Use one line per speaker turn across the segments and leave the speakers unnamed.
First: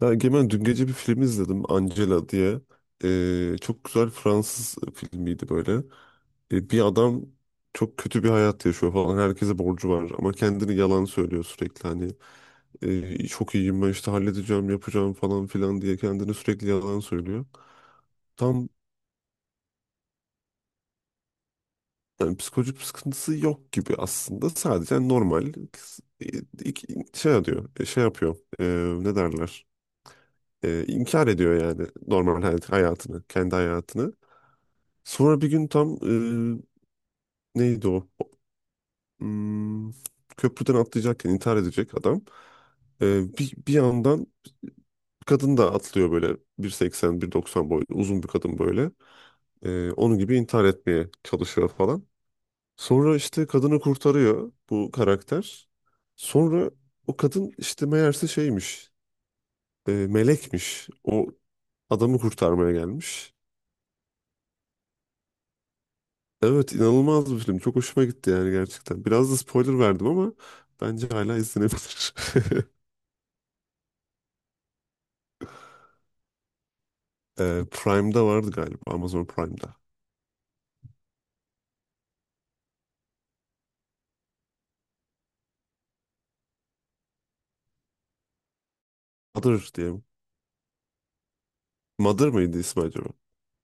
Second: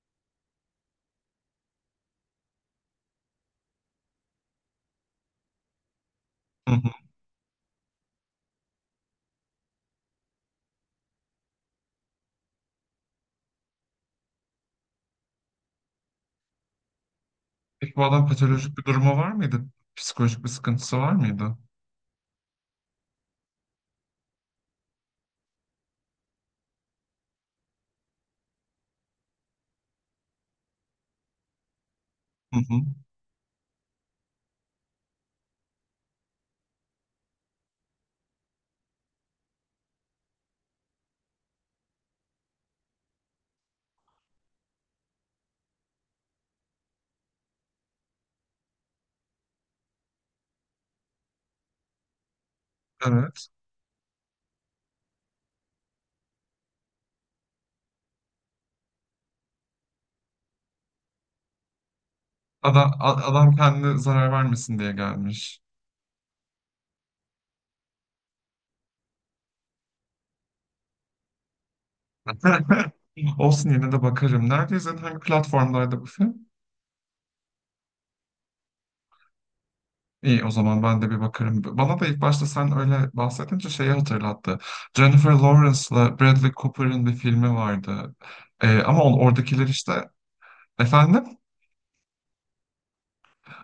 Ya Egemen dün gece bir film izledim Angela diye. Çok güzel Fransız filmiydi böyle. Ee,
Hı
bir
hı.
adam çok kötü bir hayat yaşıyor falan. Herkese borcu var ama kendini yalan söylüyor sürekli. Hani çok iyiyim ben işte halledeceğim yapacağım falan filan diye kendini sürekli yalan söylüyor.
Peki bu adam
Tam
patolojik bir durumu var mıydı? Psikolojik bir sıkıntısı var mıydı?
yani psikolojik bir sıkıntısı yok gibi aslında. Sadece normal e, şey yapıyor, şey yapıyor. Ne derler? E, inkar ediyor yani normal
Hı hı.
hayatını, kendi hayatını. Sonra bir gün tam e, neydi o? Hmm, köprüden atlayacakken intihar edecek adam. Bir yandan kadın da atlıyor böyle bir seksen bir 190 boyunda uzun bir kadın böyle. Onun gibi intihar etmeye çalışıyor falan. Sonra işte
Evet.
kadını kurtarıyor bu karakter. Sonra o kadın işte meğerse şeymiş, melekmiş. O adamı kurtarmaya
Adam, a-
gelmiş.
adam kendine zarar vermesin diye gelmiş.
Evet, inanılmaz bir film. Çok hoşuma gitti yani gerçekten. Biraz da spoiler verdim ama bence hala izlenebilir.
Olsun yine de bakarım. Nerede izledin? Hangi platformlarda bu film?
Prime'da vardı galiba. Amazon Prime'da.
İyi o zaman ben de bir bakarım. Bana da ilk başta sen öyle bahsedince şeyi hatırlattı. Jennifer Lawrence'la Bradley Cooper'ın bir filmi vardı. Ama oradakiler
Mother diye
işte...
mi?
Efendim?
Mother mıydı ismi acaba?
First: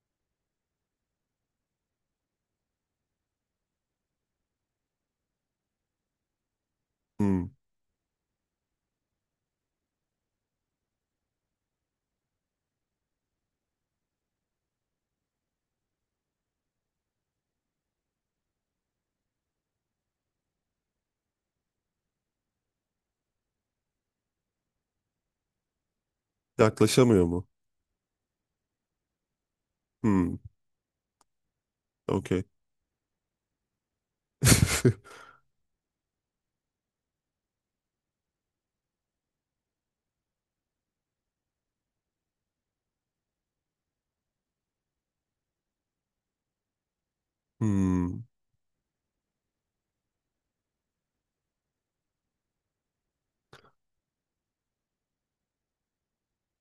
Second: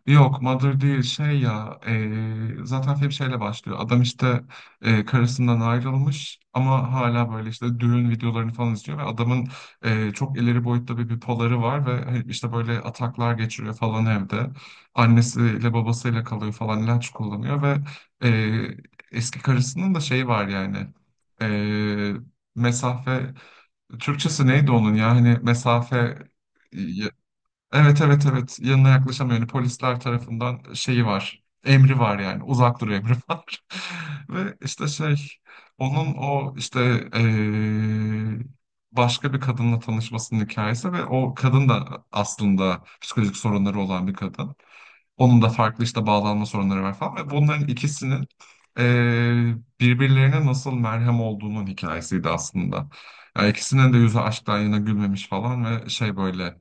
Yok Mother değil şey ya zaten film şeyle başlıyor. Adam işte karısından ayrılmış ama hala
Hmm.
böyle işte düğün videolarını falan izliyor ve adamın çok ileri boyutta bir bipoları var ve hani işte böyle ataklar geçiriyor falan evde. Annesiyle babasıyla kalıyor falan ilaç kullanıyor ve eee, eski karısının da şeyi var yani eee, mesafe Türkçesi neydi onun ya hani mesafe.
Yaklaşamıyor mu?
Evet, evet, evet, yanına yaklaşamıyor. Yani polisler
Hmm.
tarafından şeyi var. Emri var yani
Okey.
uzak dur emri var. Ve işte şey onun o işte eee, başka bir kadınla tanışmasının hikayesi ve o kadın da aslında psikolojik sorunları olan bir kadın. Onun da farklı işte bağlanma sorunları var falan ve bunların
Hmm.
ikisinin birbirlerine nasıl merhem olduğunun hikayesiydi aslında. Yani ikisinin de yüzü aşktan yana gülmemiş falan ve şey böyle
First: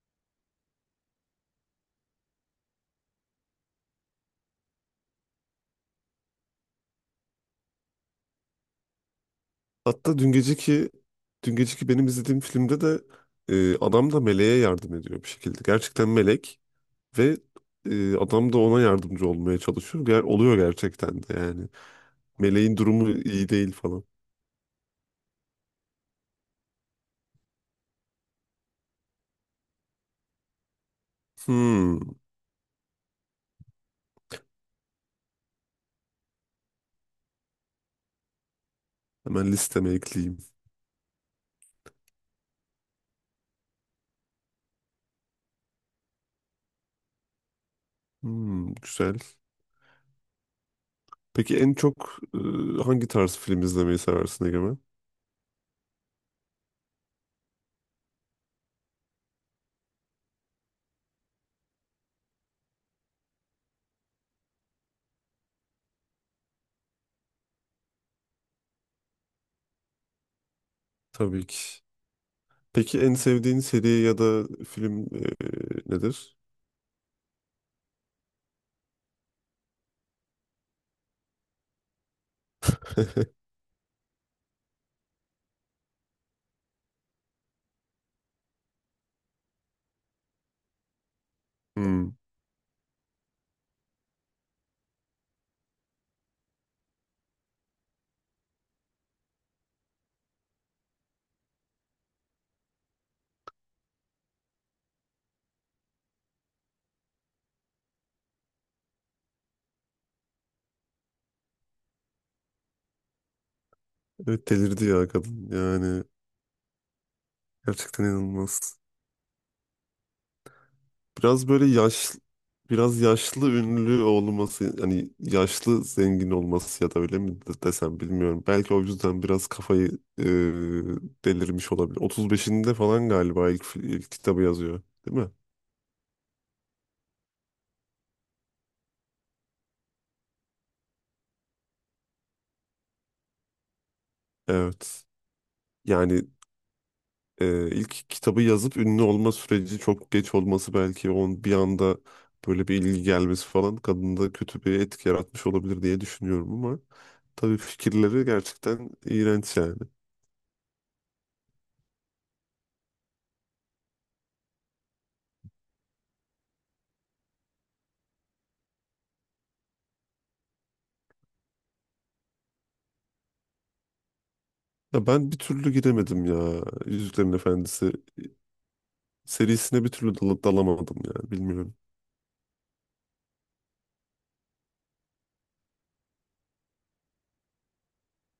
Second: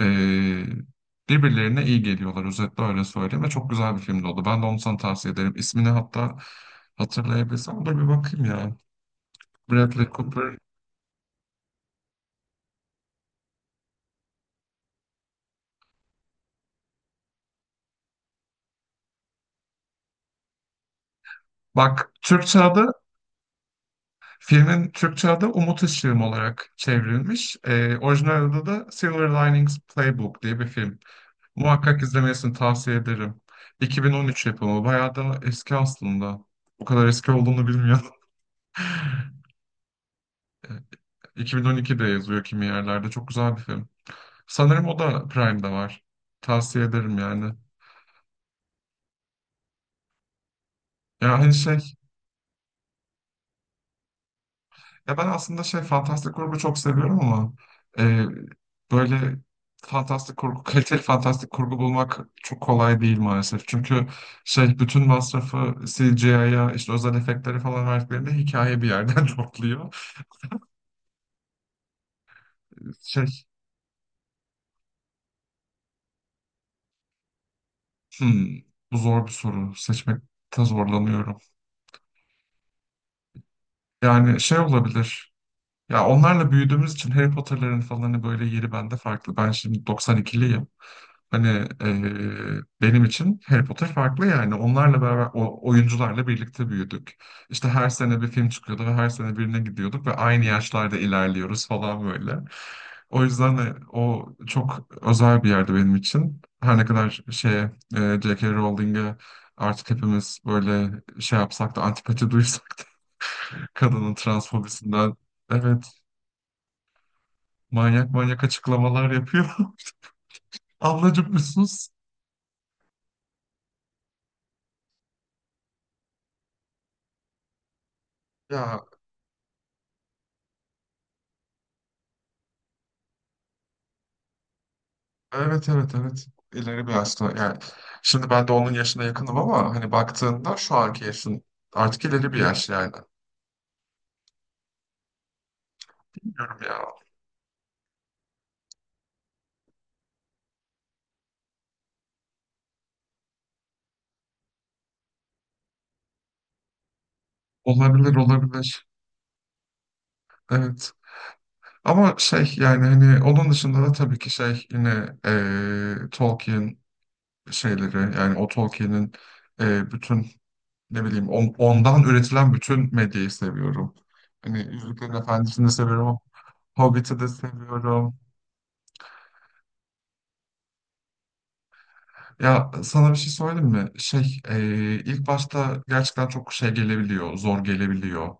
eee, birbirlerine iyi geliyorlar, özetle öyle söyleyeyim ve çok güzel bir filmdi oldu. Ben de onu sana tavsiye ederim. İsmini hatta hatırlayabilirsem dur bir bakayım ya. Bradley
Hatta dün
Cooper.
geceki dün geceki benim izlediğim filmde de adam da meleğe yardım ediyor bir şekilde. Gerçekten melek. Ve adam da ona yardımcı olmaya çalışıyor. Oluyor gerçekten de yani.
Bak, Türkçe
Meleğin
adı
durumu iyi değil falan.
Filmin Türkçe adı Umut Işığım olarak çevrilmiş. Orijinal adı da Silver Linings Playbook diye bir film.
Hmm,
Muhakkak izlemesini tavsiye ederim. 2013 yapımı. Bayağı da eski aslında. O kadar eski olduğunu bilmiyordum.
hemen listeme ekleyeyim.
Ee, 2012'de yazıyor kimi yerlerde. Çok güzel bir film. Sanırım o da Prime'da var. Tavsiye ederim yani.
Hmm, güzel.
Ya hani
Peki en
şey.
çok hangi tarz film izlemeyi seversin Egemen?
Ya ben aslında şey fantastik kurgu çok seviyorum ama e, böyle fantastik kurgu, kaliteli fantastik kurgu bulmak çok kolay değil maalesef. Çünkü şey bütün masrafı CGI'ya işte özel efektleri falan verdiklerinde hikaye bir yerden topluyor.
Tabii ki. Peki en
Şey,
sevdiğin seri ya da film nedir?
hmm, bu zor bir soru. Seçmekte zorlanıyorum. Yani şey olabilir. Ya onlarla büyüdüğümüz için Harry Potter'ların falan hani böyle yeri bende farklı. Ben şimdi 92'liyim. Hani
Hmm.
benim için Harry Potter farklı yani. Onlarla beraber, o oyuncularla birlikte büyüdük. İşte her sene bir film çıkıyordu ve her sene birine gidiyorduk ve aynı yaşlarda ilerliyoruz falan böyle. O yüzden de o çok özel bir yerde benim için. Her ne kadar şeye, J.K. Rowling'e artık hepimiz böyle şey yapsak da antipati duysak da, kadının
Evet, delirdi ya
transfobisinden,
kadın.
evet,
Yani gerçekten
manyak manyak
inanılmaz.
açıklamalar yapıyor. Ablacım bir
Biraz böyle
sus.
yaş biraz yaşlı ünlü olması hani yaşlı zengin olması ya da öyle mi desem bilmiyorum. Belki o
Ya,
yüzden biraz kafayı e, delirmiş olabilir. 35'inde falan galiba ilk kitabı yazıyor, değil mi?
evet, evet, evet. İleri bir yaşta yani şimdi ben de onun yaşına yakınım ama hani baktığında şu anki yaşın artık ileri bir yaş yani.
Evet. Yani
Bilmiyorum ya.
ilk kitabı yazıp ünlü olma süreci çok geç olması belki on bir anda böyle bir ilgi gelmesi falan kadında kötü bir etki yaratmış olabilir diye düşünüyorum ama tabii
Olabilir,
fikirleri
olabilir.
gerçekten iğrenç yani.
Evet. Ama şey yani hani onun dışında da tabii ki şey yine Tolkien şeyleri yani o Tolkien'in bütün ne bileyim ondan üretilen bütün medyayı seviyorum. Hani
Ya
Yüzüklerin
ben bir
Efendisi'ni de
türlü
seviyorum.
giremedim ya
Hobbit'i de
Yüzüklerin Efendisi
seviyorum.
serisine bir türlü dalamadım ya bilmiyorum.
Ya sana bir şey söyleyeyim mi? Şey, ilk başta gerçekten çok şey gelebiliyor, zor gelebiliyor.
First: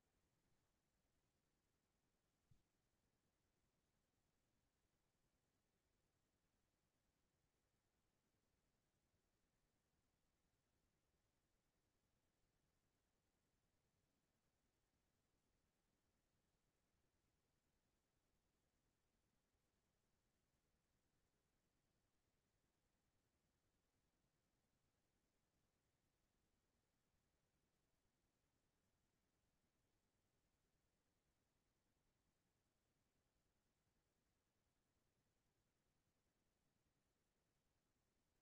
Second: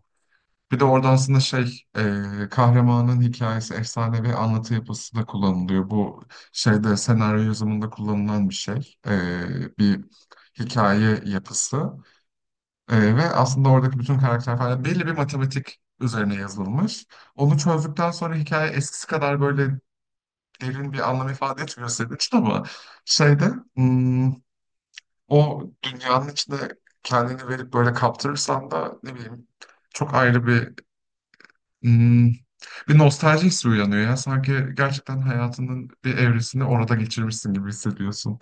Bir de orada aslında şey, kahramanın hikayesi, efsane ve anlatı yapısı da kullanılıyor. Bu şeyde senaryo yazımında kullanılan bir şey, bir hikaye yapısı. Ve aslında oradaki bütün karakter falan belli bir matematik üzerine yazılmış. Onu çözdükten sonra hikaye eskisi kadar böyle derin bir anlam ifade etmiyor senin için ama şeyde. hmm, O dünyanın içinde kendini verip böyle kaptırırsan da ne bileyim çok ayrı bir hmm, bir nostalji hissi uyanıyor ya. Sanki gerçekten hayatının bir evresini orada geçirmişsin gibi hissediyorsun.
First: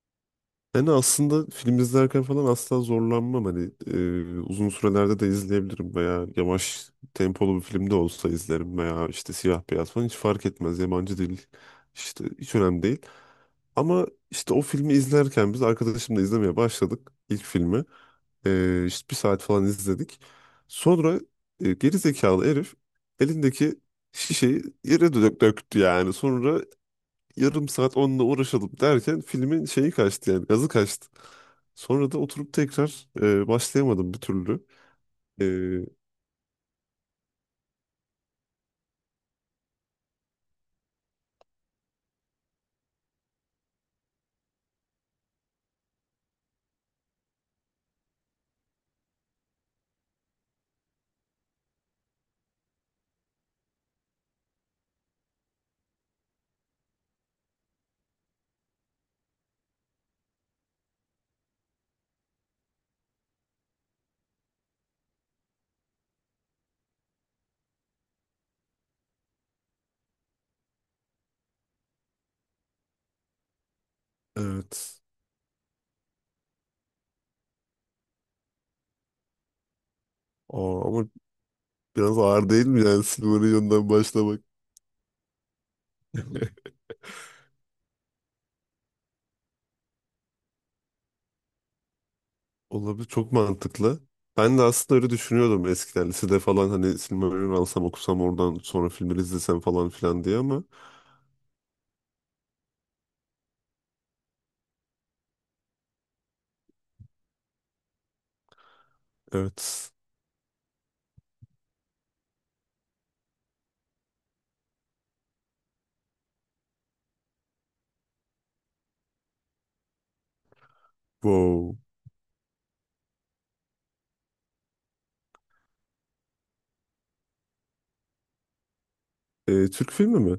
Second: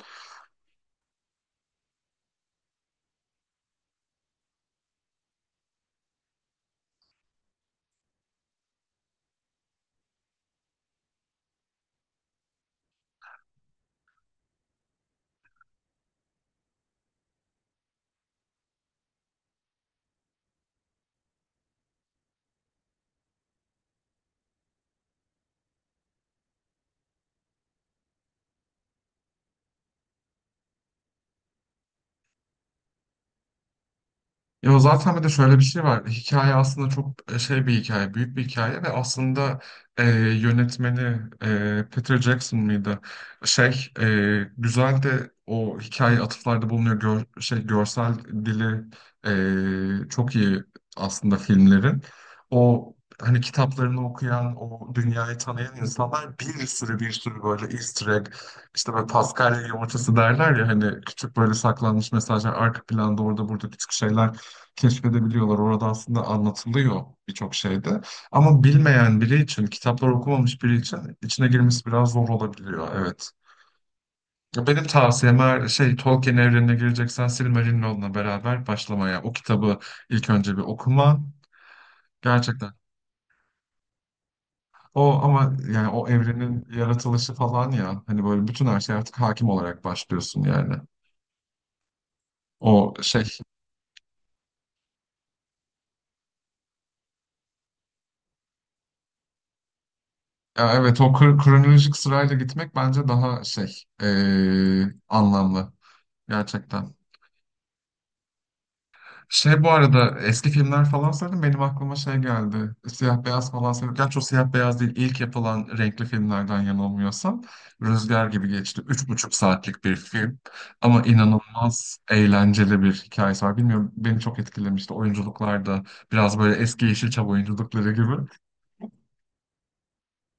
Yani aslında film izlerken falan asla zorlanmam hani uzun sürelerde de izleyebilirim veya yavaş tempolu bir filmde olsa izlerim veya işte siyah beyaz falan hiç fark etmez yabancı değil işte hiç önemli değil. Ama işte o filmi izlerken biz arkadaşımla izlemeye başladık ilk filmi. İşte bir saat falan izledik. Sonra geri zekalı herif elindeki şişeyi yere döktü yani. Sonra yarım saat onunla uğraşalım derken filmin şeyi kaçtı yani gazı kaçtı. Sonra da oturup tekrar başlayamadım bir türlü.
Ya zaten bir de şöyle bir şey
Ee,
var. Hikaye aslında çok şey bir hikaye, büyük bir hikaye ve aslında e, yönetmeni Peter Jackson mıydı? Şey güzel de o hikaye atıflarda bulunuyor. Görsel dili çok iyi aslında filmlerin. O hani kitaplarını okuyan, o dünyayı tanıyan insanlar bir sürü bir sürü böyle Easter egg, işte böyle Paskalya yumurtası derler ya hani küçük böyle saklanmış mesajlar arka planda orada burada küçük şeyler keşfedebiliyorlar. Orada aslında anlatılıyor birçok şeyde. Ama bilmeyen biri için, kitaplar okumamış biri için içine girmesi biraz zor olabiliyor. Evet. Ya, benim
evet.
tavsiyem eğer şey Tolkien evrenine gireceksen Silmarillion'la beraber başlamaya. O kitabı ilk önce bir
Aa, ama
okuman
biraz ağır değil
gerçekten.
mi yani Silmarillion'dan başlamak?
O ama yani o evrenin yaratılışı falan ya hani böyle bütün her şey artık hakim olarak başlıyorsun yani. O
Olabilir.
şey.
Çok mantıklı. Ben de aslında öyle düşünüyordum eskiden. Lisede falan hani Silmarillion alsam okusam oradan sonra filmleri izlesem falan filan diye ama
Ya, evet, o kronolojik sırayla gitmek bence daha şey anlamlı. Gerçekten. Şey, bu
evet.
arada eski filmler falan söyledim benim aklıma şey geldi. Siyah beyaz falan söyledim. Gerçi o siyah beyaz değil, İlk yapılan renkli filmlerden yanılmıyorsam. Rüzgar gibi geçti. 3,5 saatlik bir film. Ama
Wow.
inanılmaz eğlenceli bir hikayesi var. Bilmiyorum beni çok etkilemişti. Oyunculuklar da biraz böyle eski Yeşilçam oyunculukları gibi.
Türk filmi mi?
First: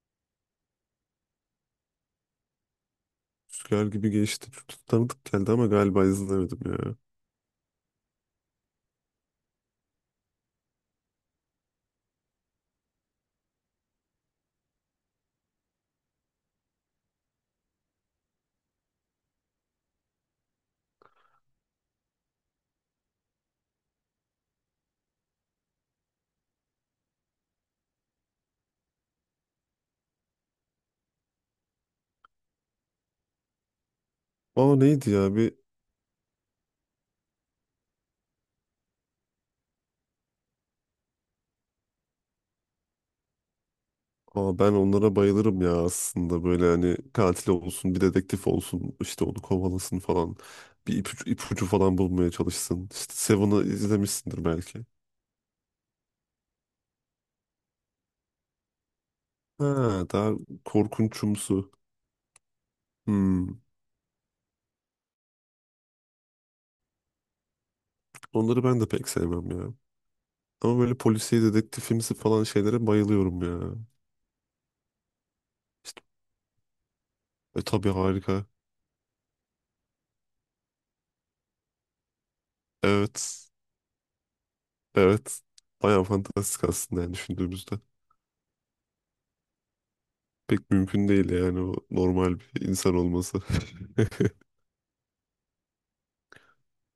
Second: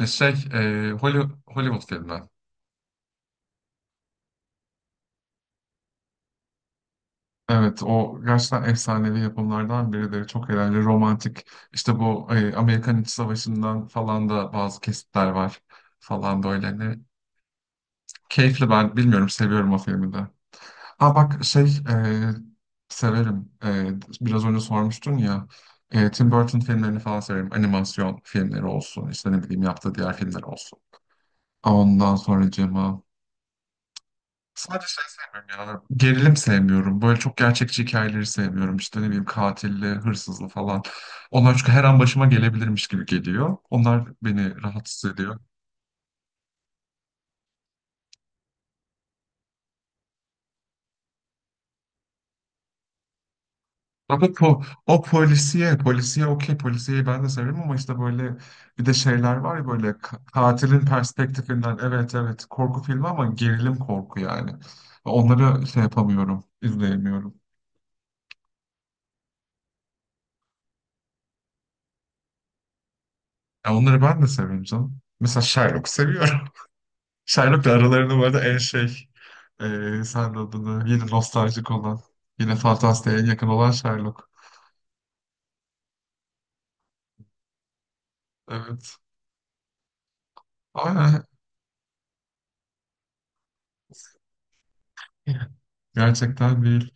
Şey, Hollywood filmi.
Rüzgar gibi geçti. Çok tanıdık geldi ama galiba izlemedim ya.
Evet, o gerçekten efsanevi yapımlardan birileri. Çok eğlenceli, romantik. İşte bu Amerikan İç Savaşı'ndan falan da bazı kesitler var falan böyle. Hani keyifli, ben bilmiyorum, seviyorum o filmi de. Ha bak şey, severim. Biraz önce sormuştun ya, Tim Burton filmlerini falan severim. Animasyon filmleri olsun, işte ne bileyim yaptığı diğer filmler olsun. Ondan sonra Cema.
Aa,
Sadece şey
neydi ya bir...
sevmiyorum ya. Gerilim sevmiyorum. Böyle çok gerçekçi hikayeleri sevmiyorum. İşte ne bileyim katilli, hırsızlı falan. Onlar çünkü her an başıma gelebilirmiş gibi geliyor. Onlar
Aa,
beni
ben
rahatsız
onlara
ediyor.
bayılırım ya aslında. Böyle hani katil olsun, bir dedektif olsun. İşte onu kovalasın falan. Bir ipucu falan bulmaya çalışsın. İşte Seven'ı
Ama
izlemişsindir belki.
o polisiye, polisiye okey, polisiyeyi ben de severim ama işte böyle bir de şeyler var ya böyle
Ha, daha
katilin
korkunçumsu.
perspektifinden, evet, evet, korku filmi ama
Hmm.
gerilim korku yani. Onları şey yapamıyorum, izleyemiyorum.
Onları ben de pek sevmem ya. Ama böyle polisiye dedektifimsi falan şeylere bayılıyorum
Ya
ya.
onları ben de severim canım. Mesela Sherlock
İşte,
seviyorum. Sherlock'la
tabii
aralarında bu arada
harika.
en şey sen de adını, yine nostaljik olan, yine fantastiğe yakın
Evet.
olan Sherlock.
Evet. Bayağı fantastik aslında yani düşündüğümüzde.
Evet.
Pek mümkün
Ama
değil yani o normal bir insan olması.
gerçekten değil.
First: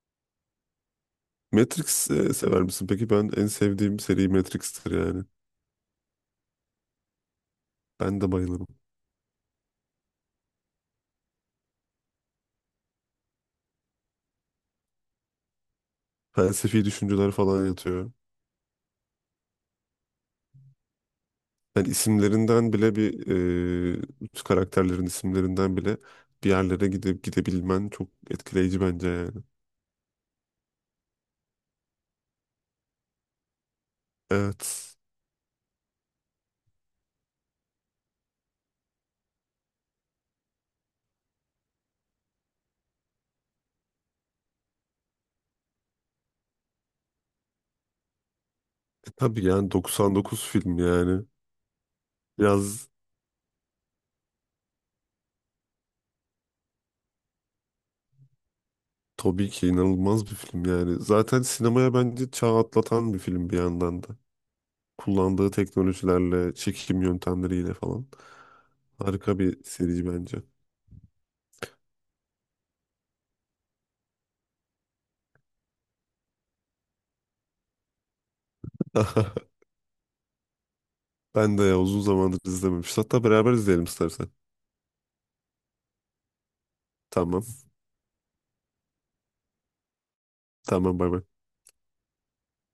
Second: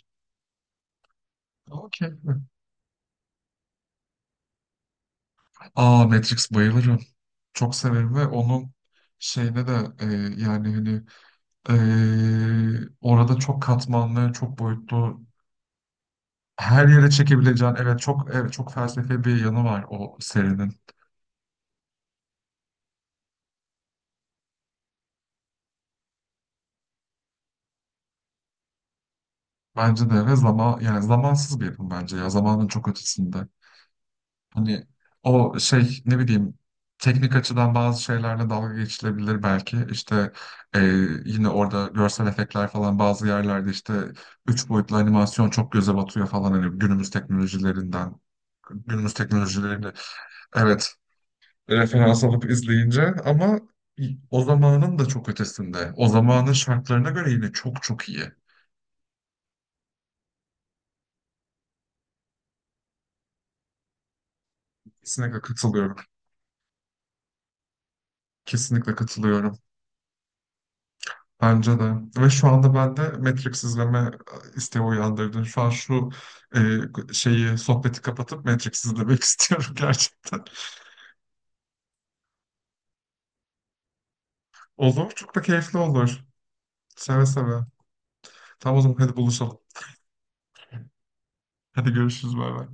Okey.
Matrix sever misin? Peki ben en sevdiğim seri Matrix'tir yani.
Aa, Matrix bayılırım. Çok severim
Ben
ve
de bayılırım.
onun şeyine de yani hani orada çok katmanlı, çok boyutlu
Felsefi
her yere
düşünceler falan
çekebileceğin, evet,
yatıyor.
çok, evet, çok felsefi bir yanı var o serinin.
Yani isimlerinden bile bir e, karakterlerin isimlerinden bile bir yerlere gidip gidebilmen çok etkileyici bence yani.
Bence de ve zaman yani zamansız bir yapım bence ya, zamanın çok ötesinde. Hani
Evet.
o şey ne bileyim teknik açıdan bazı şeylerle dalga geçilebilir belki. İşte e, yine orada görsel efektler falan bazı yerlerde işte üç boyutlu animasyon çok göze batıyor falan hani günümüz teknolojilerinden
E,
günümüz
tabii yani
teknolojilerini,
99 film
evet,
yani.
referans alıp
Biraz.
izleyince ama o zamanın da çok ötesinde. O zamanın şartlarına göre yine çok çok iyi.
Tabii ki inanılmaz bir film yani. Zaten sinemaya bence çağ atlatan bir film bir yandan da.
Kesinlikle
Kullandığı
katılıyorum.
teknolojilerle, çekim yöntemleriyle falan.
Kesinlikle
Harika
katılıyorum.
bir seri bence.
Bence de. Ve şu anda bende Matrix izleme isteği uyandırdı. Şu an şu şeyi, sohbeti kapatıp Matrix izlemek istiyorum gerçekten.
Ben de ya uzun zamandır izlememiş. Hatta beraber izleyelim istersen.
Olur. Çok da keyifli olur. Seve
Tamam.
seve. Tamam o zaman hadi buluşalım.
Tamam bay bay.
Hadi görüşürüz. Bay bay.